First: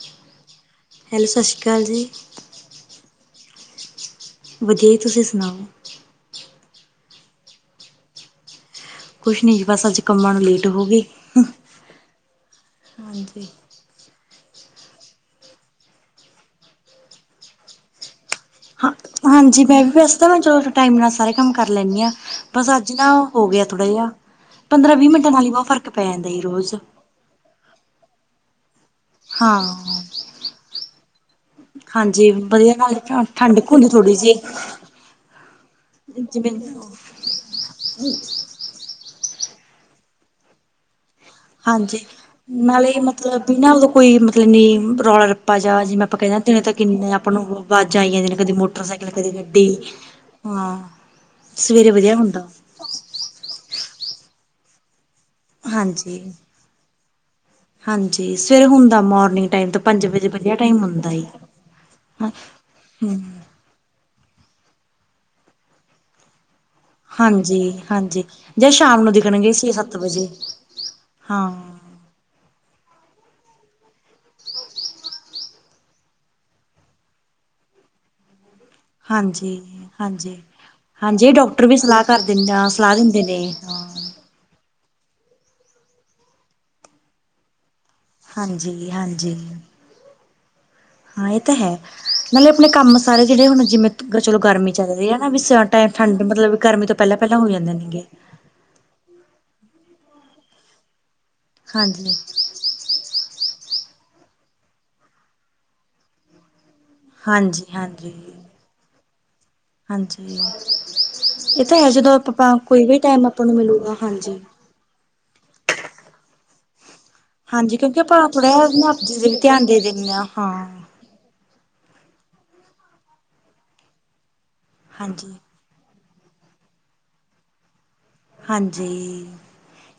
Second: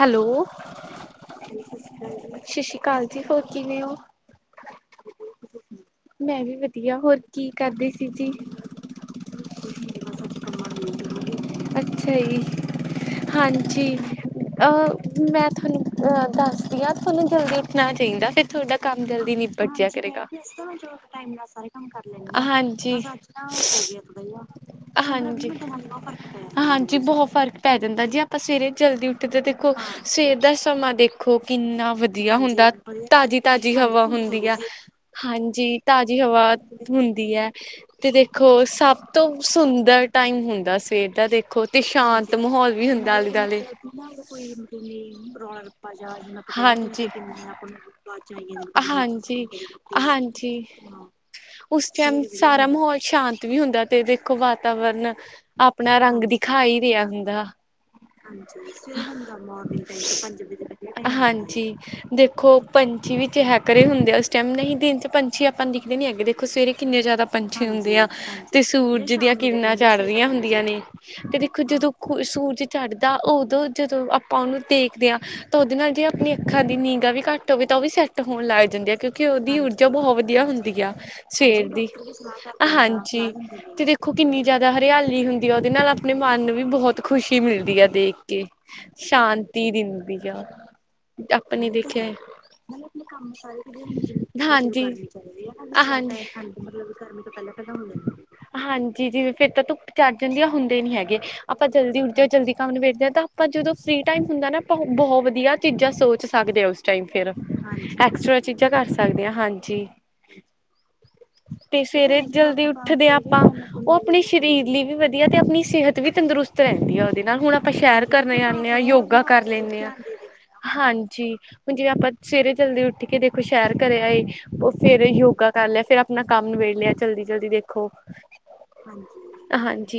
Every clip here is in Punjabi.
ਹੈਲੋ, ਹੈਲੋ ਸਤਿ ਸ਼੍ਰੀ ਅਕਾਲ ਜੀ [unintelligible] ਸਛੀ ਕਾਲ ਜੀ, ਹੋਰ ਕਿਵੇਂ ਓ? ਵਦੀਆ ਤੁਸੀਂ ਸੁਣਾਓ? ਮੈਂ ਵੀ ਵਦੀਆ ਹੋਰ ਕੀ ਕਰਦੇ ਸੀ ਜੀ? ਕੁਛ ਨੀ ਜੀ ਬਸ ਅੱਜ ਕੰਮਾਂ ਨੂੰ ਲੇਟ ਹੋ ਗਈ। ਅੱਛਾ ਜੀ, ਹਾਂਜੀ। ਅ ਮੈਂ ਥਾਨੂੰ, ਅ ਦੱਸਦੀ ਆਂ ਧੋਨੂੰ ਜਲਦੀ ਉੱਠਣਾ ਚਾਈਦਾ ਫੇਰ ਥੋਡਾ ਹਾਂ ਕੰਮ ਜਲਦੀ ਹਾਂਜੀ ਨਿਬੜ ਮੈਂ ਜੇਆਂ ਵੀ ਵੈਸੇ ਕਰੇਗਾ ਤਾਂ ਨਾ ਚਲੋ ਟਾਈਮ ਨਾਲ ਸਾਰੇ ਕੰਮ ਕਰ ਲੈਂਦੀ ਹਾਂ [unintelligible] ਬਸ ਅੱਜ ਹਾਂਜੀ। ਨਾ [unintelligible] ਹੋ ਗਿਆ ਥੋੜਾ ਜਿਹਾ ਪੰਦਰਾਂ ਵੀਹ ਮਿੰਟਾਂ ਨਾਲ ਹਾਂਜੀ ਹੀ ਬਹੁਤ ਫ਼ਰਕ ਪੈ ਜਾਂਦਾ ਜੀ [unintelligible] ਰੋਜ਼ ਹਾਂਜੀ। ਜੀ ਬਹੋ ਫਰਕ ਪੈ ਜਾਂਦਾ ਜੇ ਆਪਾਂ ਸਵੇਰੇ ਜਲਦੀ ਉੱਠਦੇ ਹਾਂ ਦੇਖੋ, ਸਵੇਰ ਦਾ ਸਮਾਂ ਦੇਖੋ, ਈਨਾ ਹਾਂਜੀ ਵਦੀਆ ਹੁੰਦਾ, ਵਧੀਆ ਨਾਲ ਠੰਡਕ ਤਾਜ਼ੀ-ਤਾਜ਼ੀ ਹਵਾ ਥੋੜ੍ਹੀ ਹੁੰਦੀ ਆ, ਜਿਹੀ ਹਾਂਜੀ। ਤਾਜ਼ੀ ਜਿਵੇਂ ਹਵਾ, ਹੁੰਦੀ ਐ, ਤੇ ਦੇਖ ਓ ਸਭ ਤੋਂ ਸੁੰਦਰ ਟਾਈਮ ਹੁੰਦਾ ਆ ਸਵੇਰ ਦਾ ਦੇ ਖੋਂ ਤੇ ਹਾਂਜੀ ਸ਼ਾਂਤ ਮਾਹੌਲ ਵੀ ਨਾਲੇ ਹੁੰਦਾ ਮਤਲਬ ਵੀ ਆਲੇ-ਦਾਲੇ ਨਾ ਉਦੋਂ ਕੋਈ ਮਤਲਬ ਨੀ ਰੌਲਾ ਰੱਪਾ ਜਾ ਜਿਵੇਂ ਆਪਾਂ ਕਹਿੰਦੇ [unintelligible] ਦਿਨੇ ਤਾਂ ਹਾਂਜੀ [unintelligible] ਕਿੰਨੇ ਆਪਾਂ ਨੂੰ ਆਵਾਜ਼ਾਂ ਆਈ ਜਾਂਦੀਆਂ ਨੇ ਕਦੇ ਮੋਟਰਸਾਈਕਲ ਕਦੇ ਹਾਂਜੀ [unintelligible] ਗੱਡੀ ਹਾਂਜੀ। ਹਾਂ ਸਵੇਰੇ ਉਸ ਵਧੀਆ ਟਾਈਮ ਹੁੰਦਾ ਸਾਰਾ ਮਾਹੌਲ ਸ਼ਾਂਤ ਵੀ ਹੁੰਦਾ ਤੇ ਦੇਖੋ ਵਾਤਾਵਰਨ ਅਪਨਾ ਹਾਂਜੀ ਰੰਗ ਦੀਖਾ ਈ ਰੇਆ ਹੁੰਦਾ। ਹਾਂਜੀ, ਸਵੇਰੇ ਹੁੰਦਾ ਮੋਰਨਿੰਗ ਟਾਈਮ ਤੋਂ ਪੰਜ ਵਜੇ ਵਦੀਆ ਟਾਈਮ ਹੁੰਦਾ ਜੀ। ਜੀ। ਦੇਖੋ ਪੰਛੀ ਵੀ ਚੈਹਕ ਰਏ ਹੁੰਦੇ ਆ ਉਸ ਟਾਈਮ ਨਹੀ ਦਿਨ ਚ ਪੰਛੀ ਆਪਾਂ ਨੂੰ ਦਿਖਦੇ ਨੀ ਹੈਗੇ ਦੇ ਖੋ ਸਵੇਰੇ ਕਿੰਨੇ ਜਾਦਾ ਹਾਂਜੀ ਪੰਛੀ ਹੁੰਦੇ ਆ ਹਾਂਜੀ ਤੇ ਜਾਂ ਸ਼ਾਮ ਨੂੰ ਸੂਰਜ ਦੀਆਂ ਦਿਖਣਗੇ ਛੇ ਕਿਰਨਾਂ ਸੱਤ ਚੜ ਵਜੇ ਰਈਆਂ ਹੁੰ ਦੀਆਂ ਨੇ ਤੇ ਹਾਂ ਦੇਖੋ ਜਦੋਂ ਸੂਰਜ ਚੜਦਾ ਓਦੋਂ ਜਦੋਂ ਆਪਾਂ ਓਨੂੰ ਦੇਖਦੇ ਆਂ ਤਾਂ ਓਦੇ ਨਾਲ ਜੇ ਆਪਣੀ ਅੱਖਾਂ ਦੀ ਨੀਂਗਾ ਵੀ ਘੱਟ ਹੋਵੇ ਤਾਂ ਓ ਵੀ ਸੈ ਟ ਹੋਣ ਲਾਏ ਜਾਂਦੇ ਆ ਕਿਉਂਕਿ ਹਾਂਜੀ ਓਦੀ ਊਰਜਾ ਬਹੋ ਹਾਂਜੀ ਵਦੀਆ ਹੁੰਦੀ ਆ, ਹਾਂਜੀ ਡਾਕਟਰ ਸਵੇਰ ਵੀ ਦੀ। ਸਲਾਹ ਕਰ ਦਿੰ ਸਲਾਹ ਦਿੰਦੇ ਹਾਂਜੀ, ਨੇ ਤੇ ਹਾਂ ਦੇ ਖੋ ਕਿਨੀ ਜਾਦਾ ਹਰਿਆਲੀ ਹੁੰਦੀ ਆ ਓਦੇ ਨਾਲ ਆਪਣੇ ਮਨ ਨੂੰ ਵੀ ਬਹੁਤ ਖੁਸ਼ੀ ਮਿਲਦੀ ਆ ਦੇਖ ਕੇ ਹਾਂਜੀ ਹਾਂਜੀ ਸ਼ਾਂਤੀ ਦਿਂਦੀ ਆ। ਹਾਂ ਏ ਤਾਂ ਆਪਾਂ ਨੇ ਹੈ, ਦੇਖਿਆ ਨਾਲੇ ਆਪਣੇ ਕੰਮ ਸਾਰੇ ਜੇੜੇ ਹੁਣ ਜਿਵੇਂ ਚਲੋ ਗਰਮੀ ਚੱਲ ਰਈ ਐ ਨਾ ਵੀ ਸਾ ਟੈ ਠੰਡ ਮਤਲਬ ਗਰਮੀ ਤੋਂ ਪੈਂਲਾਂ-ਪੈਂਲਾਂ ਹੋ ਜਾਂਦੇ ਨੇਗੇ। ਹਾਂਜੀ ਜਿਵੇਂ ਫੇਰ ਤਾਂ ਧੁੱਪ ਚੜ ਜਾਂਦੀ ਆ ਹੁੰਦੇ ਨੀ ਹੈਗੇ, ਆਪਾਂ ਜਲਦੀ ਉਠ ਹਾਂਜੀ ਜਾਓ ਜਲਦੀ ਕੰਮ ਨਬੇੜਦੇ ਤਾਂ ਆਪਾਂ ਜਦੋਂ ਫਰੀ ਟਾਈਮ ਹੁੰਦਾ ਨਾ ਬਹੌ ਵਦੀਆ ਚੀਜ਼ਾਂ ਸੋਚ ਸਕਦੇ ਉਸ ਚਾਂਈ ਫਿਰ ਹਾਂਜੀ ਹਾਂਜੀ ਐਕਸਟਰਾ ਚੀਜ਼ਾਂ ਕਰ ਸਕਦੇ ਆਂ ਹਾਂ ਹਾਂਜੀ। ਏ ਤਾਂ ਤੇ ਹੈ ਜਦੋਂ ਸਵੇਰੇ ਆਪਾਂ-ਆਪਾਂ ਜਲਦੀ ਕੋਈ ਵੀ ਉੱਠਦੇ ਆ ਟੈਮ ਆਪਾਂ ਨੂੰ ਉਹ ਮਿਲੂਗਾ ਆਪਣੇ ਹਾਂਜੀ। ਸਰੀਰ ਲਈ ਵੀ ਆ ਤੇ ਆਪਨੀ ਸੇਹਤ ਵੀ ਤੰਦਰੁਸਤ ਰੈਂਦੀ ਆ ਓਦੇ ਨਾ ਹੁਨ ਆਪਾਂ ਹਾਂਜੀ ਕਿਉਂਕਿ ਸ਼ੈਰ ਆਪਾਂ ਕਰਨ ਥੋੜਾ ਜਾਨੇ ਆਂ ਨਾ ਆਪਣੀ ਯੋਗਾ ਤੇ ਵੀ ਕਰ ਧਿਆਨ ਦੇ ਲੈਨੇ ਹਾਂ, ਦਿੰਦੇ ਹਾਂ ਹਾਂਜੀ ਹੁਨ ਜਿਵੇਂ ਆਪਾਂ ਸਵੇਰੇ ਜਲਦੀ ਉੱਠ ਕੇ ਦੇਖੋ ਸ਼ੈਰ ਕਰੇਆ ਆਏ, ਓ ਫੇਰ ਹਾਂਜੀ। ਯੋਗਾ। ਪੈਲੇ ਫੇਰ ਆਪਨਾ ਕੰਮ ਨਿਬੇੜ ਲਿਆ ਜਲਦੀ-ਜਲਦੀ ਦੇਖੋ। ਹਾਂਜੀ।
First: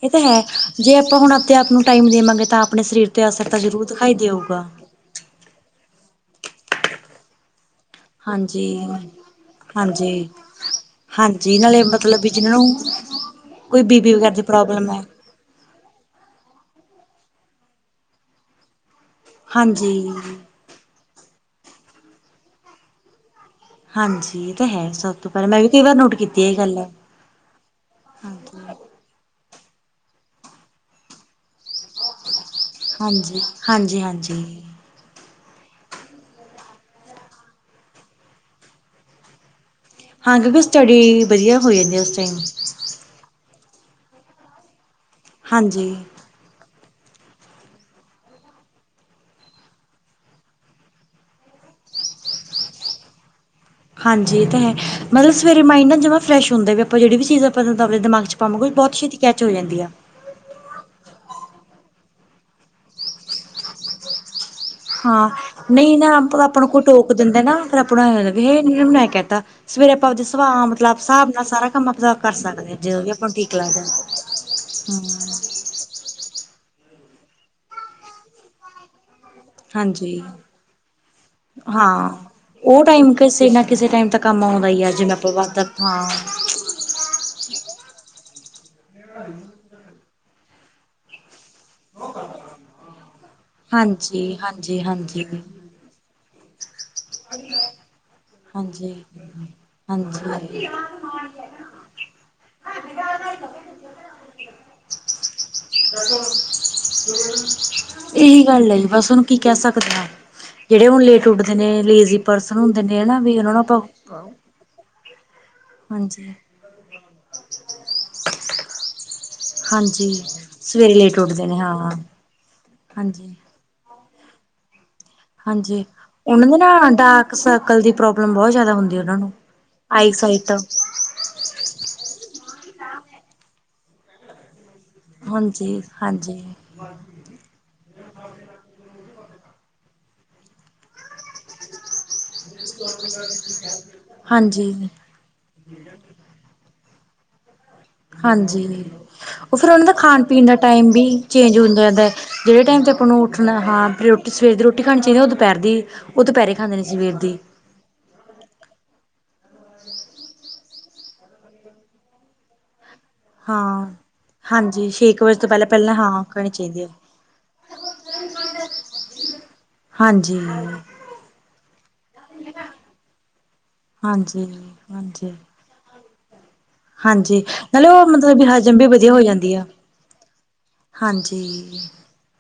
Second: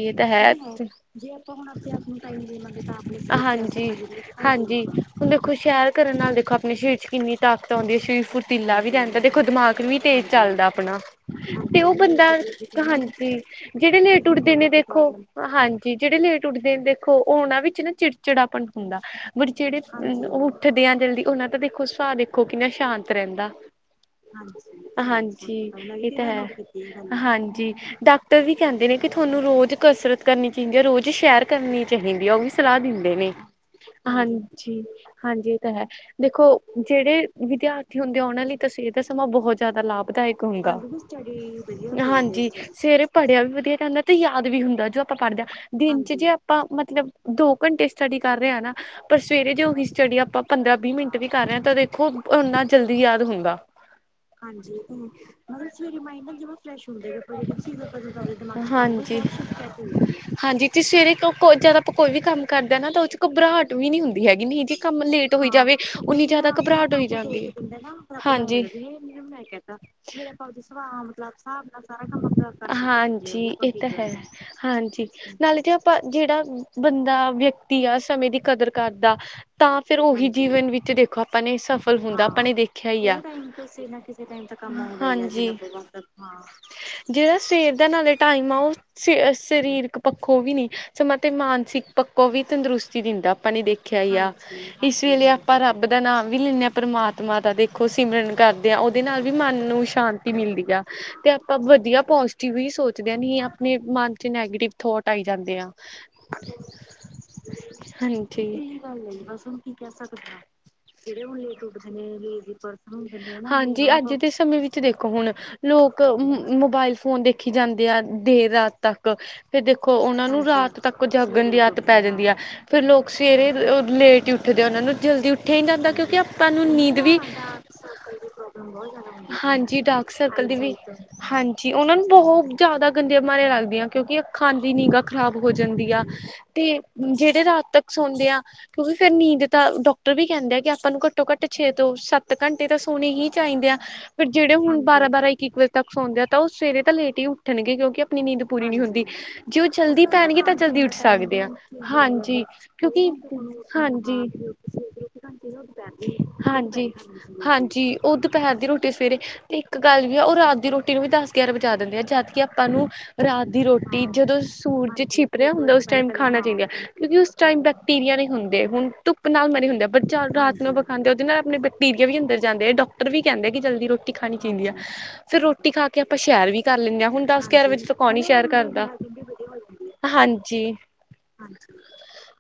ਏ ਤਾਂ ਹੈ ਜੇ ਆਪਾਂ ਹੁਨ ਆਪਦੇ ਆਪ ਨੂੰ ਟਾਈਮ ਦੇਵਾਂਗੇ ਤਾਂ ਆਪਨੇ ਸਰੀਰ ਤੇ ਅਸਰ ਤਾਂ ਜ਼ਰੂਰ ਦਖਾਈ ਦੇਊਗਾ। ਹੁਨ ਦੇਖੋ ਸ਼ੈਰ ਕਰਨ ਨਾਲ ਦੇਖੋ ਆਪਨੇ ਸਰੀਰ ਚ ਕਿੰਨੀ ਤਾਕਤ ਔਂਦੀ ਐ। ਸ਼ਰੀਰ ਹਾਂਜੀ। ਫੁਰਤੀਲਾ ਵੀ ਰੈਂਦਾ ਦੇਖੋ ਦਮਾਕ ਵੀ ਤੇਜ਼ ਹਾਂਜੀ ਚੱਲਦਾ ਆਪਨਾ, ਹਾਂਜੀ ਤੇ ਨਾਲੇ ਓ ਮਤਲਬ ਬੰਦਾ ਵੀ ਜਿਹਨਾਂ ਨੂੰ ਹਾਂਜੀ ਕੋਈ ਜੇੜੇ ਬੀ ਪੀ ਲੇਟ ਵਗੈਰਾ ਦੀ ਉੱਠਦੇ ਨੇ ਪ੍ਰੋਬਲਮ ਹੈ। ਦੇਖੋ ਹਾਂਜੀ ਜੇੜੇ ਲੇਟ ਉੱਠਦੇ ਨੇ ਦੇਖੋ ਓਨਾਂ ਵਿੱਚ ਨਾ ਚਿੜਚਿੜਾਪਨ ਹੁੰਦਾ ਬਟ ਜੇੜੇ ਹਾਂਜੀ ਓ ਉੱਠਦੇਆਂ ਜਲਦੀ ਓਨਾਂ ਦਾ ਦੇਖੋ ਸੁਭਾਅ ਦੇਖੋ ਕਿੰਨਾ ਸ਼ਾਂਤ ਰੈਂਦਾ। ਹਾਂਜੀ, ਏ ਤਾਂ ਹੈ ਸਭ ਤੋਂ ਪੈਲਾਂ ਮੈਂ ਵੀ ਕਈ ਵਾਰ ਇਹ ਨੋਟ ਤਾਂ ਕੀਤੀ ਐ ਏ ਗੱਲ। ਹੈ ਹਾਂਜੀ ਡਾਕਟਰ ਵੀ ਹਾਂਜੀ। ਕੈਂਦੇ ਨੇ ਕੇ ਥੋਨੂੰ ਰੋਜ਼ ਕਸਰਤ ਕਰਨੀ ਚਈਂਦੀ ਐ ਰੋਜ਼ ਸ਼ੈਰ ਕਰਨੀ ਚਾਈਂਦੀ ਐ ਓ ਵੀ ਸਲਾਅ ਦਿੰਦੇ ਨੇ, ਹਾਂਜੀ ਹਾਂਜੀ ਹਾਂਜੀ। ਹਾਂਜੀ ਏ ਤਾਂ ਹੈ ਦੇਖੋ ਜੇੜੇ ਵਿਦਿਆਰਥੀ ਹੁੰਦੇ ਓਨਾਂ ਲਈ ਤਾਂ ਸੇਤ ਸਮਾਂ ਬਹੁ ਜਾਦਾ ਹਾਂ ਲਾਭਦਾਇਕ ਕਿਉਂਕਿ ਹੁੰਦਾ, ਸਟੱਡੀ ਵਧੀਆ ਹੋ ਜਾਂਦੀ ਉਸ ਟਾਈਮ ਹਾਂਜੀ ਸਵੇਰੇ ਪੜੇਆ ਵੀ ਵਦੀਆ ਜਾਂਦਾ ਤੇ ਯਾਦ ਵੀ ਹੁੰਦਾ ਜੋ ਆਪਾਂ ਪੜਦੇ ਆਂ, ਹਾਂਜੀ ਦਿਨ ਚ ਜੇ ਆ ਆਪਾਂ ਮਤਲਬ ਦੋ ਘੰਟੇ ਸਟੱਡੀ ਕਰ ਰਏ ਆਂ ਨਾ ਪਰ ਸਵੇਰੇ ਜੇ ਓਹੀ ਸੱਟਡੀ ਆਪਾਂ ਪੰਦਰਾਂ ਵੀਹ ਮਿੰਟ ਵੀ ਕਰ ਰਏ ਆਂ ਤਾਂ ਦੇਖੋ ਓਨਾ ਜਲਦੀ ਯਾਦ ਹੁੰਦਾ। ਹਾਂਜੀ ਏ ਤਾਂ ਹੈ, ਮਤਲਬ ਸਵੇਰੇ ਮਾਈਂਡ ਨਾ ਜਮਾਂ ਫਰੈਸ਼ ਹੁੰਦਾ ਵੀ ਆਪਾਂ ਜੇੜੀ ਵੀ ਚੀਜ਼ ਆਪਾਂ ਆਪਨੇ ਦਮਾਗ ਚ ਪਾਵਾਂਗੇ ਓ ਵੀ ਬੋਤ ਛੇਤੀ ਕੈਚ ਹੋ ਜਾਂਦੀ ਆ। ਹਾਂਜੀ ਜੇ ਸਵੇਰੇ ਕੋ ਜਦ ਆਪਾਂ ਕੋਈ ਵੀ ਕੰਮ ਕਰਦੇ ਆਂ ਨਾ ਤਾਂ ਓਚ ਘਬਰਾਹਟ ਵੀ ਨੀ ਹੁੰਦੀ ਹੈਗੀ ਨਹੀ ਇਕ ਕੰਮ ਹਾਂ ਲੇਟ ਹੋਈ ਜਾਵੇ ਨਹੀਂ ਨਾ ਓਨੀ ਆਪ ਜਾਦਾ ਆਪਾਂ ਨੂੰ ਕੋਈ ਘਬਰਾਟ ਹੋਈ ਟੋਕ ਦਿੰਦਾ ਜਾਂਦੀ ਨਾ ਐ, ਫਿਰ ਆਪਾਂ ਨੂੰ ਐਂ ਹੁੰਦਾ ਵੀ ਹੇ ਹਾਂਜੀ। ਇਹਨੇ ਜੀ ਮੈਨੂੰ ਐ ਕਹਿਤਾ ਸਵੇਰੇ ਆਪਦੇ ਆਪਾਂ ਆਪਨੇ ਸੁਭਾਅ ਸਵਾ ਹਿਸਾਬ ਮਤਲਬ ਸਾਬ ਨਾਲ ਕੰਮ ਸਾਰਾ ਆਪਦਾ ਕਰ ਸਕਦੇ ਹਾਂ ਕੰਮ ਜਦੋਂ ਵੀ ਆਪਾਂ ਨੂੰ ਹਾਂਜੀ, ਠੀਕ ਏ ਲੱਗਦਾ ਤਾਂ ਹੈ। ਹਾਂਜੀ, ਨਾਲੇ ਜੇ ਆਪਾਂ ਜੇੜਾ ਬੰਦਾ ਵਿਅਕਤੀ ਆ ਸਮੇਂ ਦੀ ਕਦਰ ਕਰਦਾ ਤਾਂ ਫੇਰ ਹਾਂਜੀ ਓਹੀ ਜੀਵਨ ਵਿੱਚ ਦੇਖੋ ਆਪਾਂ ਨੇ ਸਫਲ ਹਾਂ ਹੁੰਦਾ ਆਪਾਂ ਨੇ ਦੇਖੇਆ ਈ ਆ ਥੋੜੇ ਟਾਈਮ ਕਿਸੇ ਨਾ ਕਿਸੇ ਕੰਮ ਔਂਦਾ ਈ ਆ ਜਿਵੇਂ ਆਪਾਂ ਵਦ ਥਾਂ ਜੇੜਾ ਸਵੇਰ ਦਾ ਨਾਲੇ ਟਾਈਮ ਆ, ਓ ਸ ਸਰੀਰਕ ਪੱਖੋਂ ਵੀ ਨੀ ਸਮਾਂ ਤੇ ਮਾਨਸਿਕ ਪੱਖੋਂ ਵੀ ਤੰਦਰੁਸਤੀ ਦਿੰਦਾ। ਆਪਾਂ ਨੇ ਦੇਖੇਆ ਈ ਹਾਂਜੀ ਆ, ਹਾਂਜੀ ਇਸ ਹਾਂਜੀ ਵੇਲੇ ਆਪਾਂ ਰੱਬ ਦਾ ਨਾਮ ਵੀ ਲਿੰਨੇ ਆਂ। ਪਰਮਾਤਮਾ ਤਾਂ ਦੇਖੋ ਸਿਮਰਨ ਕਰਦੇ ਆ ਹਾਂਜੀ ਓਦੇ ਨਾਲ ਵੀ ਮਨ ਨੂੰ ਸ਼ਾਂਤੀ ਹਾਂਜੀ ਮਿਲਦੀ ਆ। ਤੇ ਆਪਾਂ ਵਦੀਆ ਪੋਜ਼ਟਿਵ ਵੀ ਸੋਚਦੇ ਆਂ ਨਹੀਂ ਆ ਮਨ ਚ ਨੈਗੇਟਿਵ ਥੋਟ ਆਈ ਜਾਂਦੇ ਆ। ਏਹੀ ਗੱਲ ਆ ਇਹੀ ਜੀ ਬਸ ਹੁਨ ਕੀ ਕੈ ਸਕਦੇ ਆਂ, ਜੇੜੇ ਹੁਨ ਲੇਟ ਉਠਦੇ ਨੇ ਲੇਜ਼ੀ ਪਰਸਨ ਹੁੰਦੇ ਨੇ ਹਨਾ ਵੀ ਉਹਨਾਂ ਨੂੰ ਆਪਾਂ ਹਾਂਜੀ ਅੱਜ ਦੇ ਸਮੇਂ ਵਿੱ ਚ ਦੇਖੋ ਹੁਨ ਲੋਕ ਹਾਂਜੀ। ਮੋਬਾਇਲ ਫੋਨ ਦੇਖੀ ਜਾਂਦੇ ਆ ਦੇਰ ਰਾਤ ਤੱਕ ਫਿਰ ਦੇਖੋ ਹਾਂਜੀ ਓਨਾਂ ਨੂੰ ਰਾਤ ਸਵੇਰੇ ਤੱਕ ਲੇਟ ਉੱਠਦੇ ਜਾਗਨ ਨੇ ਦੀ ਹਾਂ ਆਦਤ ਪੈ ਜਾਂਦੀ ਆ। ਫੇਰ ਲੋਕ ਹਾਂਜੀ। ਸਵੇਰੇ ਲੇਟ ਈ ਉੱਠਦੇ ਆ ਓਨਾਂ ਨੂੰ ਜਲਦੀ ਉੱ ਹਾਂਜੀ ਓਨਾਂ ਦੇ ਨਾ ਡਾਕ ਸਰਕਲ ਦੀ ਪ੍ਰੋਬਲਮ ਬਹੁ ਜਾਦਾ ਹੁੰਦੀ ਐ ਓਨਾਂ ਨੂੰ। ਹਾਂਜੀ ਡਾਰਕ ਆਈ ਸਰਕਲ ਸਾਈਟ ਦੀ ਵੀ ਹਾਂਜੀ, ਉਹਨਾਂ ਨੂੰ ਬਹੁਤ ਜ਼ਿਆਦਾ ਗੰਦੀਆਂ ਬਿਮਾਰੀਆਂ ਲੱਗਦੀਆਂ। ਕਿਉਂਕਿ ਅੱਖਾਂ ਦੀ ਨਿਗਾ ਖ਼ਰਾਬ ਹੋ ਹਾਂਜੀ ਜਾਂਦੀ ਆ, ਹਾਂਜੀ ਤੇ ਜਿਹੜੇ ਰਾਤ ਤੱਕ ਸੌਂਦੇ ਆ ਕਿਉਂਕਿ ਫੇਰ ਨੀਂਦ ਤਾਂ ਡਾਕਟਰ ਵੀ ਕਹਿੰਦੇ ਆ, ਕਿ ਆਪਾਂ ਨੂੰ ਘੱਟੋ ਘੱਟ ਛੇ ਤੋਂ ਸੱਤ ਸੱਤ ਘੰਟੇ ਤਾਂ ਸੋਹਣੇ ਹੀ ਚਾਹੀਦੇ ਆ। ਬਟ ਜਿਹੜੇ ਹੁਣ ਹਾਂਜੀ ਬਾਰਾਂ, ਬਾਰਾਂ ਇੱਕ, ਇੱਕ ਵਜੇ ਤੱਕ ਸੌਦੇ ਆ, ਉਹ ਸਵੇਰੇ ਤਾਂ ਲੇਟ ਹੀ ਉੱਠਣਗੇ। ਕਿਉਂਕਿ ਆਪਣੀ ਨੀਂਦ ਪੂਰੀ ਨਹੀਂ ਹਾਂਜੀ। ਹੁੰਦੀ, ਜੇ ਉਹ ਫਿਰ ਉਹਨਾਂ ਦਾ ਜਲਦੀ ਖਾਣ ਪੈਣਗੇ, ਪੀਣ ਦਾ ਤਾਂ ਜਲਦੀ ਟਾਈਮ ਉੱਠ ਵੀ ਸਕਦੇ ਆ ਚੇਂਜ ਹੁੰਦਾ ਜਾਂਦਾ ਹਾਂਜੀ। ਜਿਹੜੇ ਟਾਈਮ ' ਆਪਾਂ ਕਿਉਂਕਿ ਨੂੰ ਉਠਣਾਂ ਹਾਂ ਰੋਟੀ ਬੇਟਾਇਸ ਤੇ ਤੁਹਾਨੂੰ ਉਠਣ ਹਾਂ, ਹਾਂਜੀ ਰੋਟੀ ਸਵੇਰ ਦੀ, ਰੋਟੀ ਖਾਣੀ ਚਾਹੀਦੀ, ਉਹ ਦੁਪਹਿਰ ਦੀ, ਉਹ ਦੁਪਹਿਰੇ ਖਾਂਦੇ ਨੇ, ਹਾਂਜੀ ਸਵੇਰ ਦੀ ਹਾਂਜੀ ਉਹ ਦੁਪਹਿਰ ਦੀ ਰੋਟੀ ਸਵੇਰੇ, ਤੇ ਇੱਕ ਗੱਲ ਵੀ ਆ, ਉਹ ਰਾਤ ਦੀ ਰੋਟੀ ਨੂੰ ਵੀ ਦਸ ਗਿਆਰਾਂ ਵਜਾ ਦਿੰਦੇ ਆ। ਜਦ ਕਿ ਆਪਾਂ ਤੁਹਾਨੂੰ ਰਾਤ ਦੀ ਹਾਂ ਰੋਟੀ, ਜਦੋਂ ਹਾਂਜੀ ਸੂਰਜ ਛੇ ਕੁ ਛਿਪ ਵਜੇ ਤੋਂ ਰਿਹਾ ਪਹਿਲਾਂ ਹੁੰਦਾ। ਉਸ ਪਹਿਲਾਂ ਟਾਈਮ ਹਾਂ ਖਾਣਾ ਕਰਨੀ ਚਾਹੀਦਾ। ਚਾਹੀਦੀ ਹੈ ਕਿਉਂਕਿ ਉਸ ਉਸ ਟਾਈਮ ਬੈਕਟੀਰੀਆ ਨਹੀਂ ਹੁੰਦੇ, ਹੁਣ ਧੁੱਪ ਨਾਲ ਮਰੇ ਹੁੰਦੇ, ਬਟ ਹਾਂਜੀ ਰਾਤ ਨੂੰ ਆਪਾਂ ਖਾਂਦੇ ਉਹਦੇ ਨਾਲ ਆਪਣੇ ਬਕ ਬਕਟੀਰੀਆ ਵੀ ਅੰਦਰ ਜਾਂਦੇ। ਡਾਕਟਰ ਵੀ ਕਹਿੰਦੇ, ਕਿ ਜਲਦੀ ਰੋਟੀ ਖਾਣੀ ਹਾਂਜੀ ਚਾਹੀਦੀ ਹੈ। ਹਾਂਜੀ ਫਿਰ ਰੋਟੀ ਖਾ ਕਿ ਆਪਾਂ ਸੈ਼ਰ ਵੀ ਕਰ ਲੈਂਣੇ ਹਾਂ ਹੁਣ ਹਾਂਜੀ ਦੱਸ ਨਾਲੇ ਉਹ ਕੌਣ ਨੀ ਮਤਲਬ ਵੀ ਸੈ਼ਰ ਹਜ਼ਮ ਕਰਦਾ ਵੀ ਵਧੀਆ ਹੋ ਜਾਂਦੀ ਆ [unintelligible] ਹਾਂਜੀ ਹਾਂਜੀ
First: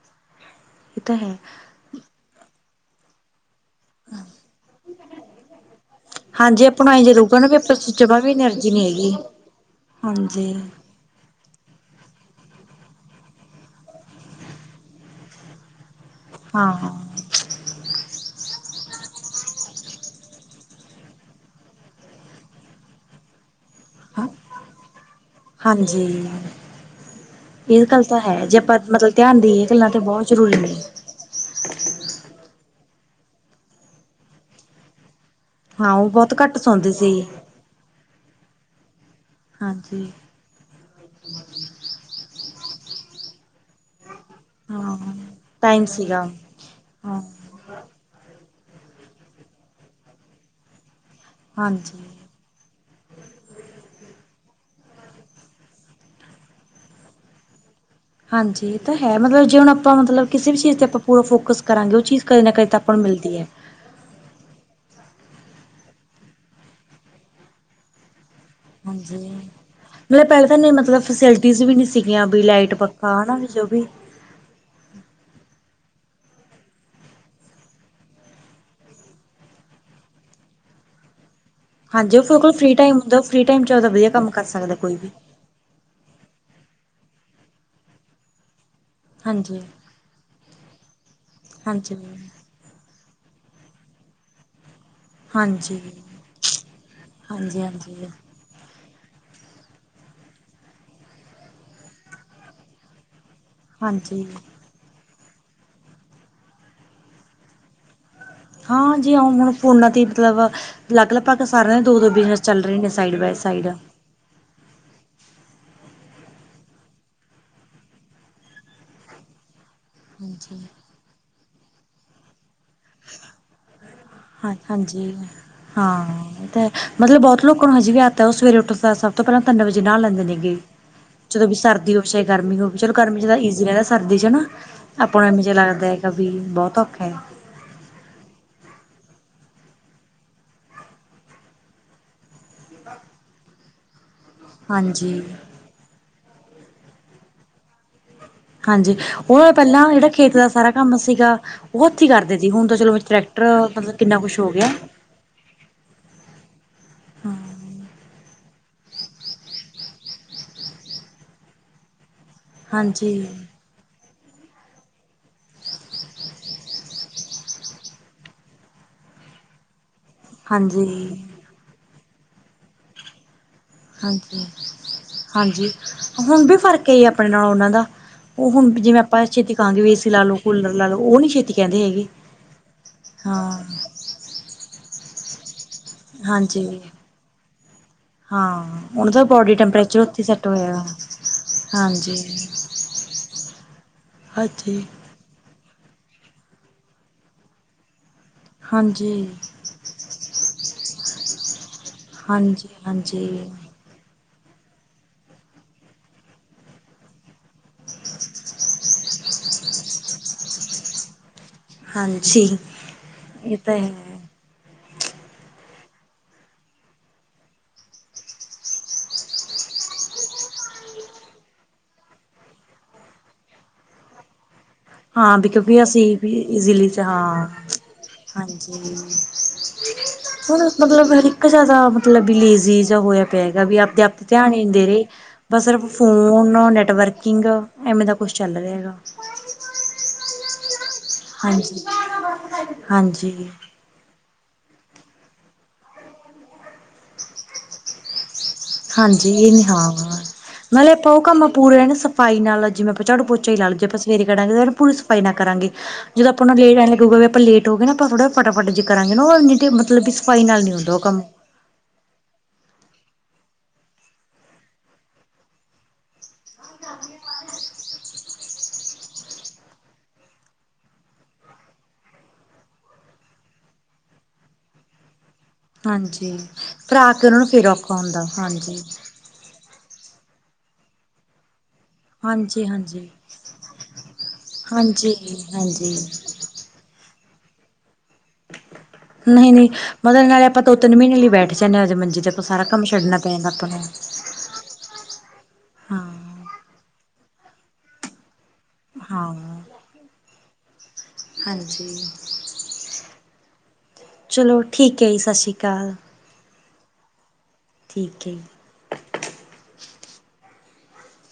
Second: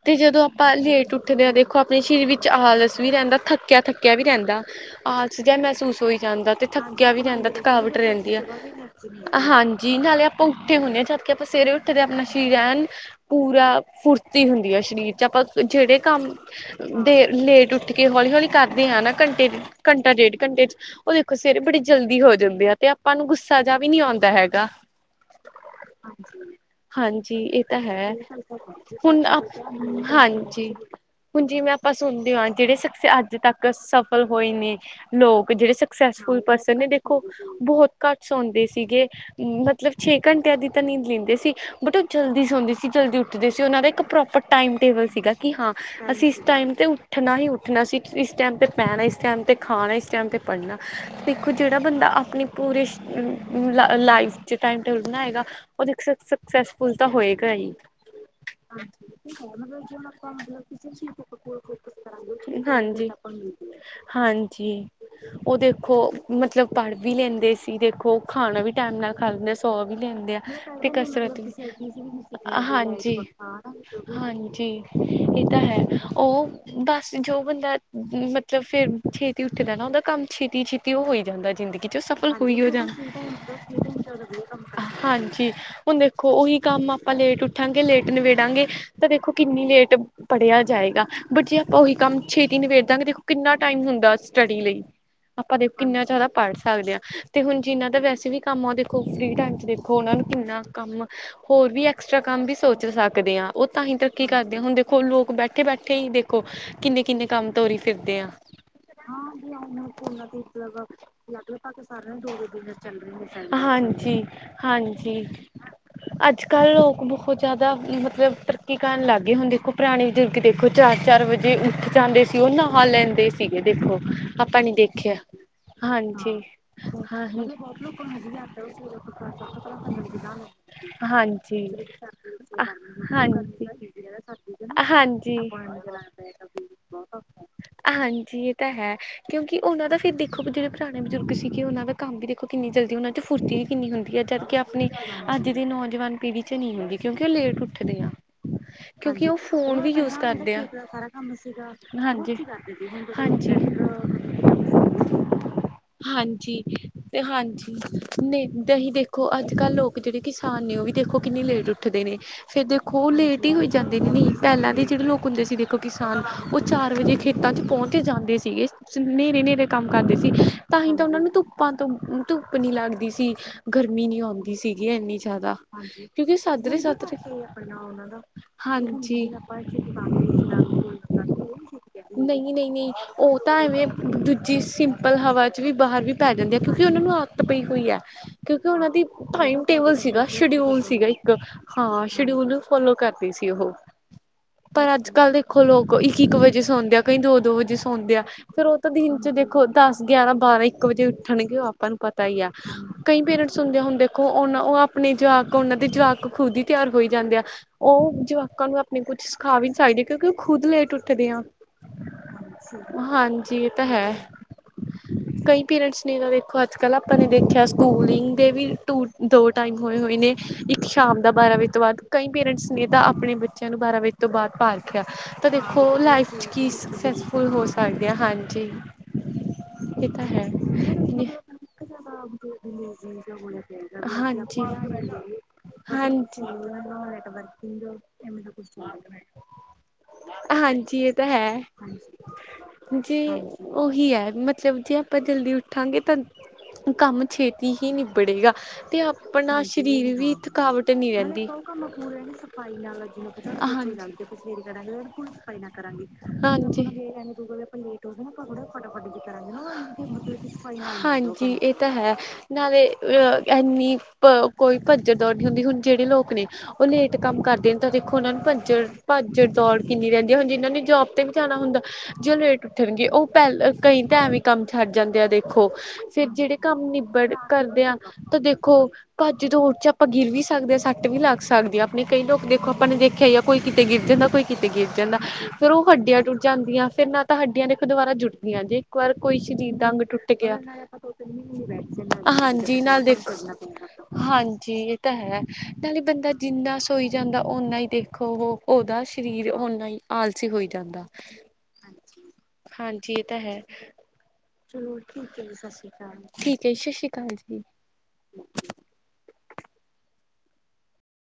ਤੇ ਜਦੋਂ, ਆਪਾਂ ਇਹ ਲੇਟ ਤਾਂ ਹੈ ਉੱਠਦੇ ਹਾਂ ਦੇਖੋ, ਆਪਣੇ ਸਰੀਰ ਵਿੱਚ ਆਲਸ ਵੀ ਰਹਿੰਦਾ ਥੱਕਿਆ ਥੱਕਿਆ ਵੀ ਰਹਿੰਦਾ, ਆਲਸ ਜਿਹਾ ਮਹਿਸੂਸ ਹੋਈ ਜਾਂਦਾ। ਹਾਂਜੀ ਅਤੇ ਆਪਾਂ ਨੂੰ ਐਂ ਥੱਕਿਆ ਵੀ ਜ਼ਰੂਰ ਨਾ ਰਹਿੰਦਾ, ਆਪਾਂ ਥਕਾਵਟ ਜਮਾ ਵੀ ਰਹਿੰਦੀ ਹੈ। ਐਨਰਜੀ ਨਹੀਂ ਹੈਗੀ ਹਾਂਜੀ, ਨਾਲੇ ਆਪਾ ਹਾਂਜੀ ਉੱਠੇ ਹੁੰਣੇ ਜਦਕਿ ਆਪਾਂ ਸਵੇਰੇ ਉੱਠੇਦੇ, ਆਪਣਾ ਸਰੀਰ ਐਨ ਪੂਰਾ ਫੁਰਤੀ ਹੁੰਦੀ ਹੈ। ਸਰੀਰ ਚ ਆਪਾਂ ਜਿਹੜੇ ਕੰਮ ਹਾਂ [unintelligible] ਤੇ ਲੇਟ ਉੱਠ ਕੇ ਹੌਲੀ, ਹੌਲੀ ਕਰਦੇ ਆ ਨਾ ਘੰਟੇ, ਘੰਟਾ ਡੇਢ ਘੰਟੇ ਚ ਉਹ ਦੇਖੋ, ਸਵੇਰੇ ਬੜੇ ਜਲਦੀ ਹੋ ਜਾਂਦੇ ਆ, ਤੇ ਆਪਾਂ ਨੂੰ ਗੁੱਸਾ ਜਿਹਾ ਵੀ ਨੀਂ ਆਉਂਦਾ ਹੈਗਾ। ਹਾਂਜੀ। ਹਾਂਜੀ ਇਹ ਤਾਂ ਗੱਲ ਹੈ ਜੇ ਆਪਾਂ [unintelligible] ਮਤਲਬ ਹੁਣ ਧਿਆਨ ਅ ਦੇਈਏ ਗੱਲਾਂ ਤਾਂ ਬਹੁਤ ਜ਼ਰੂਰੀ ਹਾਂਜੀ। ਨੇ ਹੁਣ ਜਿਵੇਂ ਆਪਾਂ ਸੁਣਦੇ ਹਾਂ। ਜਿਹੜੇ ਸਕਸੇ ਅੱਜ ਤੱਕ ਸਫਲ ਹੋਏ ਨੇ ਲੋਕ ਜਿਹੜੇ ਹਾਂ ਉਹ ਬਹੁਤ ਸਕਸੈਸਫੁਲ ਘੱਟ ਪਰਸਨ ਨੇ ਸੌਂਦੇ ਦੇਖੋ, ਸੀ ਬਹੁਤ ਘੱਟ ਸੌਦੇ ਸੀਗੇ। ਮਤਲਬ ਹਾਂਜੀ ਛੇ ਘੰਟਿਆਂ ਦੀ, ਤਾਂ ਨੀਂਦ ਲੈਂਦੇ ਸੀ। ਬਟ ਉਹ ਜਲਦੀ ਸੌਂਦੀ ਸੀ। ਜਲਦੀ ਉੱਠਦੀ ਸੀ। ਉਹਨਾਂ ਦਾ ਇੱਕ ਪ੍ਰੋਪਰ ਟਾਈਮ ਹਾਂ ਟੇਬਲ ਸੀਗਾ, ਕਿ ਹਾਂ ਟਾਈਮ ਸੀਗਾ ਅਸੀਂ ਇਸ ਟਾਈਮ ਤੇ ਹਾਂ ਉੱਠਣਾ ਹੀ ਉੱਠਣਾ ਉੱਠਣਾ ਸੀ। ਇਸ ਟਾਈਮ ਤੇ ਪੈਣਾ, ਇਸ ਟਾਈਮ 'ਤੇ ਖਾਣਾ, ਇਸ ਟਾਈਮ 'ਤੇ ਪੜ੍ਹਨਾ ਦੇਖੋ, ਜਿਹੜਾ ਬੰਦਾ ਹਾਂਜੀ ਆਪਣੀ ਪੂਰੀ ਲਾ ਲਾਈਫ ਜੇ ਟਾਈਮ ਟੇਬਲ ਬਣਾਏਗਾ। ਉਹ ਸਕਸੈਸਫੁਲ ਤਾਂ ਹੋਏਗਾ ਹੀ। ਹਾਂਜੀ, ਇਹ ਤਾਂ ਹੈ। ਮਤਲਬ ਜੇ ਹੁਣ ਆਪਾਂ ਮਤਲਬ, ਕਿਸੇ ਵੀ ਚੀਜ਼ 'ਤੇ ਆਪਾਂ ਪੂਰਾ ਫੋਕਸ ਕਰਾਂਗੇ। ਉਹ ਚੀਜ਼ ਕਦੇ ਨਾ, ਕਦੇ ਤਾਂ, ਆਪਾਂ ਨੂੰ ਮਿਲਦੀ ਆ ਹਾਂਜੀ। ਉਹ ਦੇਖੋ, ਮਤਲਬ ਪੜ੍ਹ ਵੀ ਲੈਂਦੇ ਸੀ। ਦੇਖੋ, ਖਾਣਾ ਵੀ ਟਾਈਮ ਨਾਲ ਹਾਂਜੀ। ਖਦੇ ਆ ਸੌ ਵੀ ਮਤਲਬ ਲੈਂਦੇ ਆ, ਪਹਿਲਾਂ ਤਾਂ ਨਹੀਂ ਤੇ ਮਤਲਬ ਕਸਰਤ [inaudible] ਵੀ ਫੈਸਿਲਿਟੀਜ਼ ਨਹੀਂ ਸੀਗੀਆਂ ਵੀ ਲਾਈਟ ਹਾਂਜੀ। ਪੱਖਾ ਹਨਾ ਵੀ ਜੋ ਵੀ ਹਾਂਜੀ, ਇਹ ਤਾਂ ਹੈ। ਉਹ ਬੱਸ, ਜੋ ਬੰਦਾ ਮਤਲਬ ਫੇਰ ਛੇਤੀ ਉੱਠਦਾ ਨਾ, ਉਹਦਾ ਕੰਮ ਛੇਤੀ, ਛੇਤੀ ਹੋਈ ਜਾਂਦਾ ਜ਼ਿੰਦਗੀ ਚ ਹਾਂਜੀ, ਸਫਲ ਉਹ ਕੋਲ ਹੋਈ ਹੋ ਫ੍ਰੀ ਜਾਂ ਟਾਈਮ ਹੁੰਦਾ। ਉਹ ਫ੍ਰੀ ਟਾਈਮ ਚ ਆਬਦਾ ਵਧੀਆ ਕੰਮ ਕਰ ਸਕਦਾ। ਕੋਈ ਵੀ ਜੀ [inaudible] ਹੁਣ ਦੇਖੋ, ਉਹੀ ਕੰਮ ਆਪਾਂ ਲੇਟ ਉੱਠਾਂਗੇ, ਲੇਟ ਨਿਬੇੜਾਂਗੇ। ਤਾਂ ਦੇਖੋ, ਹਾਂਜੀ। ਕਿੰਨੀ ਲੇਟ ਪੜ੍ਹਿਆ ਜਾਏਗਾ। ਬਟ ਜੇ ਆਪਾਂ ਉਹੀ ਹਾਂਜੀ, ਹਾਂਜੀ। ਕੰਮ ਛੇ। ਤੀ ਨਿਬੇੜਦਾਗੇ ਦੇਖੋ, ਕਿੰਨਾ ਟਾਈਮ ਹੁੰਦਾ, ਸਟੱਡੀ ਲਈ। ਆਪਾਂ ਦੇਖੋ, ਹਾਂਜੀ-ਹਾਂਜੀ। ਕਿੰਨਾ ਜ਼ਿਆਦਾ ਪੜ੍ਹ ਸਕਦੇ ਹਾਂ, ਤੇ ਹੁਣ ਜਿਨਾਂ ਦਾ ਵੈਸੇ ਵੀ ਕੰਮ ਉਹਦੇ ਕੋ ਫਰੀ ਟਾਈਮ ਚ ਦੇਖੋ, ਉਹਨਾਂ ਨੂੰ ਕਿੰਨਾ ਕੰਮ, ਹੋਰ ਵੀ ਐਕਸਟ੍ਰਾ ਕੰਮ ਵੀ ਸੋਚ ਸਕਦੇ ਆ। ਓ ਤਾਂ ਹੀ ਹਾਂਜੀ, ਤਰੱਕੀ ਹਾਂਜੀ, ਕਰਦੇ ਆ ਹੁਣ ਦੇਖੋ ਲੋਕ ਬੈਠੇ-ਬੈਠੇ ਹੀ ਦੇਖੋ ਕਿੰਨੇ-ਕਿੰਨੇ ਕੰਮ ਤੋਰੀ ਫਿਰਦੇ ਆ। [unintelligible] ਹਾਂ ਜੀ ਹੁਣ ਫੋਨਾਂ ਤੇ ਮਤਲਬ ਅਲੱਗ-ਅਲੱਗ ਲਗਭੱਗ ਦੇ ਦੋ-ਦੋ ਸਾਰਿਆਂ ਦੋ ਬਿਜ਼ਨਸ ਦੋ ਬਿਜਨੈਸ ਚੱਲ ਰਹੇ ਸਾਈਡ ਬਾਏ ਨੇ, ਸਾਈਡ। ਹਾਂ ਜੀ ਹਾਂਜੀ। ਅੱਜ-ਕੱਲ੍ਹ ਲੋਕ ਬੋਹ ਜਾਦਾ ਮਤਲਬ ਤਰੱਕੀ ਕਰਨ ਲੱਗ ਗਏ। ਹੁਣ ਦੇਖੋ ਪੁਰਾਣੇ ਬਜ਼ੁਰਗ ਹਾਂਜੀ। ਦੇਖੋ, ਚਾਰ-ਚਾਰ ਵਜੇ ਉੱਠ ਜਾਂਦੇ ਸੀ ਓ ਨਾ ਲੈਂਦੇ ਸੀਗੇ ਦੇਖੋ। ਹਾਂ ਆਪਾਂ ਨੀ ਹਾਂਜੀ ਦੇਖਿਆ, ਹਾਂਜੀ ਹਾਂ ਤੇ ਮਤਲਬ ਹਾਂ ਬਹੁਤ ਲੋਕਾਂ ਨੂੰ ਹਜੇ ਵੀ ਆਦਤ ਹੈ ਉਹ ਸਵੇਰੇ ਉੱਠਣ ਦਾ ਸਭ ਤੋਂ ਪਹਿਲਾਂ ਤਿੰਨ ਵਜੇ ਨਹਾ ਲੈਂਦੇ ਨੇਗੇ [unintelligible] [unintelligible] ਜਦੋਂ ਵੀ ਹਾਂਜੀ। ਸਰਦੀ ਹੋਵੇ ਚਾਹੇ ਗਰਮੀ ਹੋਗੀ ਚਲੋ ਗਰਮੀ ਚ ਤਾਂ ਈਜ਼ੀ ਹਾਂਜੀ ਰੈਂਦਾ ਸਰਦੀ ਚ ਹਨਾ, ਆਪਾਂ ਨੂੰ ਐਵੇਂ ਜੇ ਲੱਗਦਾ ਹੈਗਾ ਵੀ ਬੋਤ ਔਖਾ ਐ। ਹਾਂਜੀ, ਏ ਤਾਂ ਹੈ ਕਿਉਂਕੀ ਉਨਾਂ ਦਾ ਫਿਰ ਦੇਖੋ ਜੇੜੇ ਪੁਰਾਣੇ ਬਜ਼ੁਰਗ ਸੀਗੇ ਉਨਾਂ ਦਾ ਕੰਮ ਵੀ ਦੇਖੋ ਕਿੰਨੀ ਜਲਦੀ ਉਨਾਂ ਚ ਫੁਰਤੀ ਵੀ ਕਿੰਨੀ ਹੁੰਦੀ ਆ ਜਦਕਿ ਆਪਣੇ ਹਾਂਜੀ ਅੱਜ ਦੇ ਨੌਜਵਾਨ ਪੀੜ੍ਹੀ ਚ ਨੀ ਹੁੰਦੀ ਕਿਉਂਕੀ ਓ ਲੇਟ ਉੱਠਦੇ ਆ। ਹਾਂਜੀ, ਕਿਉਂਕਿ ਉਹ ਓ ਫੋਨ ਪੈਲਾਂ ਵੀ ਜੇੜਾ ਯੂਜ ਖੇਤ ਦਾ ਕਰਦੇ ਆ ਸਾਰਾ ਕੰਮ ਸੀਗਾ ਓਹ ਓਥੀ ਉਹ ਕਰਦੇ ਤੀ ਹੁਣ ਤਾਂ ਚਲੋ ਟਰੈਕਟਰ, ਮਤਲਬ ਕਿੰਨਾ ਕੁਛ ਹੋ ਗਿਆ ਹਾਂਜੀ ਤੇ ਹਾਂਜੀ ਨੇ ਦਹੀਂ ਦੇਖੋ, ਅੱਜ ਕੱਲ੍ਹ ਲੋਕ ਜੇੜੇ ਕਿਸਾਨ ਨੇ ਓ ਵੀ ਦੇਖੋ ਕਿੰਨੀ ਲੇਟ ਉੱਠਦੇ ਨੇ ਫੇਰ ਦੇਖੋ ਓ ਹਾਂਜੀ ਲੇਟ ਈ ਹੋਈ ਜਾਂਦੇ ਨੇ [unintelligible] ਪੈਲਾਂ ਦੇ ਜੇੜੇ ਲੋਕ ਹੁੰਦੇ ਸੀ ਦੇਖੋ ਕਿਸਾਨ ਓ ਚਾਰ ਵਜੇ ਖੇਤਾਂ ਚ ਪੋਂਚ ਜਾਂਦੇ ਸੀਗੇ ਹਨੇਰੇ-ਹਨੇਰੇ ਕੰਮ ਕਰਦੇ ਸੀ ਤਾਂ ਹੀ ਹਾਂਜੀ ਤਾਂ ਉਨਾਂ ਨੂੰ ਧੁੱਪਾਂ ਤੋਂ ਧੁੱਪ ਨੀ ਲੱਗਦੀ ਸੀ ਗਰਮੀ ਨੀ ਹਾਂਜੀ ਔਂਦੀ ਸੀਗੀ ਇੰਨੀ ਜਾਦਾ ਹਾਂਜੀ ਕਿਉਂਕੀ ਹੁਣ ਵੀ ਸਾਧਰੇ ਫ਼ਰਕ ਹੈ ਸਾਧਰੇ ਆਪਣੇ ਨਾਲ ਉਹਨਾਂ ਆਪਣਾ ਓਨਾਂ ਦਾ ਉਹ ਹੁਣ ਜਿਵੇਂ ਹਾਂਜੀ ਛੇਤੀ ਆਪਾਂ ਕਹਾਂਗੇ ਵੀ ਏਸੀ ਲਾ ਲਓ [unintelligible] ਕੂਲਰ ਲਾ ਲਓ ਉਹ ਨੀ ਛੇਤੀ ਕਹਿੰਦੇ ਹੈਗੇ ਨਈ-ਨਈ-ਨਈ ਹਾਂ। ਦੂਜੀ ਸਿੰਪਲ ਹਵਾ ਚ ਵੀ ਬਾਹਰ ਵੀ ਪੈ ਜਾਂਦੇ ਆ ਹਾਂਜੀ ਕਿਉਂਕੀ ਉਨਾਂ ਨੂੰ ਆਦਤ ਪਈ ਹੋਈ ਆ ਹਾਂ ਕਿਉਂਕੀ ਉਨਾਂ ਦੀ ਉਹਨਾਂ ਦਾ ਬੋਡੀ ਟਾਈਮ ਟੇਬਲ ਟੈਂਪਰੇਚਰ ਉੱਥੇ ਸੀਗਾ ਸੈੱਟ ਸ਼ਡਿਊਲ ਹੋਇਆ ਸੀਗਾ ਇੱਕ ਹਾਂ ਹਾਂਜੀ ਸ਼ਡਿਊਲ ਫੋਲੋ ਕਰਦੀ ਸੀ ਓਹੋ। [unintelligible] ਕੱਲ੍ਹ ਦੇਖੋ ਲੋਕ ਇੱਕ-ਇੱਕ ਵਜੇ ਸੌਂਦੇ ਆ ਕਈ ਦੋ-ਦੋ ਵਜੇ ਸੌਂਦੇ ਆ, ਫਿਰ ਓ ਤਾਂ ਦਿਨ ਚ ਹਾਂਜੀ ਦੇਖੋਂ ਦਸ, ਗਿਆਰਾਂ, ਬਾਰਾਂ, ਇੱਕ ਵਜੇ ਉੱਠਣਗੇ ਓ ਆਪਾਂ ਨੂੰ ਪਤਾ ਈ ਆ ਹਾਂਜੀ ਕਈ ਹਾਂਜੀ ਪੇਰੈਂਟਸ ਹੁੰਦੇ ਹੁਣ ਦੇ ਖੋ ਔਨ ਓ ਆਪਣੇ ਜਵਾਕ ਉਨਾਂ ਦੇ ਜਵਾਕ ਖੁਦ ਈ ਤਿਆਰ ਹੋਈ ਜਾਂਦੇ ਆ ਓ ਜਵਾਕਾਂ ਨੂੰ ਆਪਣੇ ਕੁਛ ਸਿਖਾ ਵੀ ਨਹੀਂ ਸਕਦੇ, ਕਿਉਂਕੀ ਓ ਖੁਦ ਲੇਟ ਉਠਦੇ ਆ। ਹਾਂਜੀ ਹਾਂ ਜੀ ਏ ਤਾਂ ਹੈ। ਕਈ ਪੇਰੈਂਟਸ ਨੇ ਨਾ ਦੇਖੋ ਅੱਜ ਕੱਲ ਆ ਆਪਾਂ ਨੇ ਦੇਖਿਆ ਸਕੂਲਿੰਗ ਦੇ ਵੀ ਟੂ ਦੋ ਟਾਈਮ ਹੋਏ ਹੋਏ ਨੇ, ਇੱਕ ਸ਼ਾਮ ਦਾ ਬਾਰਾਂ ਵਜੇ ਤੋਂ ਬਾਦ ਕਈ ਪੇਰੈਂਟਸ ਨੇ ਤਾਂ ਆਪਣੇ ਬੱਚਿਆਂ ਨੂੰ ਬਾਰਾ ਵਜੇ ਤੋਂ ਬਾਦ ਪਾ ਰੱਖਿਆ ਹਾਂ ਵੀ ਤਾਂ ਕਿਉਂਕਿ ਦੇਖੋ ਅਸੀਂ ਲਾਈਫ ਵੀ ਚ ਕੀ ਇਜ਼ੀਲੀ ਚ ਸਕਸੈਸਫੁੱਲ ਹਾਂ ਹੋ ਸਕਦੇ ਆ, ਹਾਂ ਜੀ। ਹਾਂਜੀ ਹੁਣ ਮਤਲਬ ਹਰ ਇ ਕ ਜਾਦਾ ਮਤਲਬ ਵੀ ਲੇਜ਼ੀ ਜਾ ਹੋਇਆ ਪਿਆ ਹੈਗਾ ਵੀ ਆਪਦੇ ਆਪ ਧਿਆਨ ਈ ਹਾਂਜੀ। ਨੀ ਦੇ ਰੇ। ਬਸ ਸਿਰਫ ਹਾਂਜੀ। ਫੋਨ, ਨੈਟਵਰਕਿੰਗ ਐਵੇਂ ਦਾ ਕੁਛ ਚੱਲ ਰਿਆ ਗਾ। ਹਾਂ ਜੀ ਏ ਤਾਂ ਹੈ, ਜੇ ਹਾਂਜੀ, ਓਹੀ ਐ ਮਤਲਬ ਜੇ ਆਪਾਂ ਜਲਦੀ ਉੱਠਾਂਗੇ ਤਾਂ ਕੰਮ ਛੇਤੀ ਹੀ ਨਿਬੜੇਗਾ। ਤੇ ਹਾਂਜੀ ਆਪਣਾ ਇਹ ਹਾਂ ਸਰੀਰ ਵੀ ਨਾਲੇ ਥਕਾਵਟ ਆਪਾਂ ਨੀ ਉਹ ਕੰਮ ਰੈਂਦੀ। ਪੂਰੇ ਨਾ ਸਫ਼ਾਈ ਨਾਲ ਜਿਵੇਂ ਝਾੜੂ ਪੋਚਾ ਈ ਲਾਹ ਲੋ, ਜੇ ਆਪਾਂ ਸਵੇਰੇ ਕਢਾਂਗੇ ਤੇ ਪੂਰੀ ਸਫ਼ਾਈ ਨਾ ਕਰਾਂਗੇ। ਜਦੋਂ ਆਪਾਂ ਨੂੰ ਹੁਣ ਲੇ ਆਏ ਲੱਗੂ ਗਾ ਲੇਟ ਹੋਗੇ ਨਾ ਆਪ ਥੋੜਾ ਫਟਾਫਟ ਜੇ ਕਰਾਂਗੇ ਨਾ ਓ ਇੰਨੀ ਕੁ ਮਤਲਬ ਵੀ ਸਫਾਈ ਨਾਲ ਨੀ ਹੁੰਦਾ ਓ ਕੰਮ। ਜੀ ਏ ਤਾਂ ਹੈ। ਨਾਲੇ ਅ ਇੰਨੀ ਕ ਕੋਈ ਕੱਜ ਦੌੜ ਨੀ ਹੁੰਦੀ ਹੁਣ ਜੇੜੇ ਲੋਕ ਨੇ ਓ ਲੇਟ ਕੰਮ ਕਰਦੇ ਨੇ ਤਾਂ ਜੇ ਦੇਖੋ ਓਨਾਂ ਨੂੰ ਭੱਜੜ ਭੱਜ-ਦੌੜ ਕਿੰਨੀ ਰੈਦੀ ਏ। ਹੁਣ, ਜਿਨ੍ਹਾਂ ਨੇ ਜੋਬ ਤੇ ਵੀ ਜਾਣਾ ਹੁੰਦਾ ਜੇ ਓ ਲੇਟ ਉੱਠਣਗੇ ਓ ਪੈਲ ਕਈ ਤਾਂ ਐਵੇ ਹੀ ਕੰਮ ਛੱਡ ਜਾਂਦੇ ਆ ਦੇਖੋ। ਫਿਰ ਹਾਂਜੀ, ਜੇੜੇ ਕੰਮ ਫੇਰ ਆ ਕੇ ਨਿਬੜ ਉਹਨਾਂ ਨੂੰ ਫੇਰ ਕਰਦੇ ਔਖਾ ਆ ਹੁੰਦਾ ਤਾਂ ਦੇਖੋ ਹਾਂਜੀ। ਭੱਜ-ਦੌੜ ਚ ਆਪਾਂ ਗਿਰ ਵੀ ਸਕਦੇ ਆਂ, ਸੱਟ ਵੀ ਲੱਗ ਸਕਦੀਆਂ। ਨੇ ਕਈ ਲੋਕ ਹਾਂਜੀ, ਦੇਖੋ ਆਪਾਂ ਨੇ ਹਾਂਜੀ, ਦੇਖੇਆ ਈਆ ਕੋਈ ਕਿਤੇ ਗਿਰ ਜਾਂਦਾ, ਕੋਈ ਕਿਤੇ ਗਿਰ ਹਾਂਜੀ, ਜਾਂਦਾ ਫੇਰ ਓ ਹਾਂਜੀ। ਹੱਡੀਆਂ ਜਾਂਦੀਆਂ ਫੇਰ ਨਾ ਤਾਂ ਹੱਡੀਆਂ ਨੇ ਇੱਕ ਦੁਆਰਾ ਜੁੜਦੀਆਂ ਜੇ ਇੱਕ ਵਾਰ ਕੋਈ ਨਹੀਂ-ਨਹੀਂ ਸਰੀਰ ਦਾ ਅੰਗ ਮਤਲਬ ਟੁੱਟ ਨਾਲੇ ਗਿਆ ਆਪਾਂ ਦੋ-ਤਿੰਨ ਮਹੀਨੇ ਲਈ ਬੈਠ ਜਾਨੇ ਆ, ਮੰਜੀ ਚ ਆਪਾਂ ਸਾਰਾ ਹਾਂਜੀ ਕੰਮ ਨਾਲ ਛੱਡਣਾ ਪੈ ਦੇਖੋ ਜਾਂਦਾ ਆਪਾਂ ਨੂੰ। ਹਾਂਜੀ, ਏ ਤਾਂ ਹੈ ਹਾਂ ਨਾਲੇ ਬੰਦਾ ਜਿੰਨਾ ਸੋਈ ਜਾਂਦਾ ਓਨਾ ਹੀ ਦੇਖੋ ਓਹੋ ਓਦਾ ਸ਼ਰੀਰ ਹਾਂ ਓਨਾ ਹੀ ਆਲਸੀ ਹੋਈ ਜਾਂਦਾ। ਹਾਂਜੀ। ਹਾਂਜੀ, ਏ ਤਾਂ ਹੈ। ਚਲੋ ਠੀਕ ਐ। ਠੀਕ ਹੈ ਜੀ, ਸ਼ਸ਼ੀ ਕਾਲ। ਠੀਕ ਹੈ ਜੀ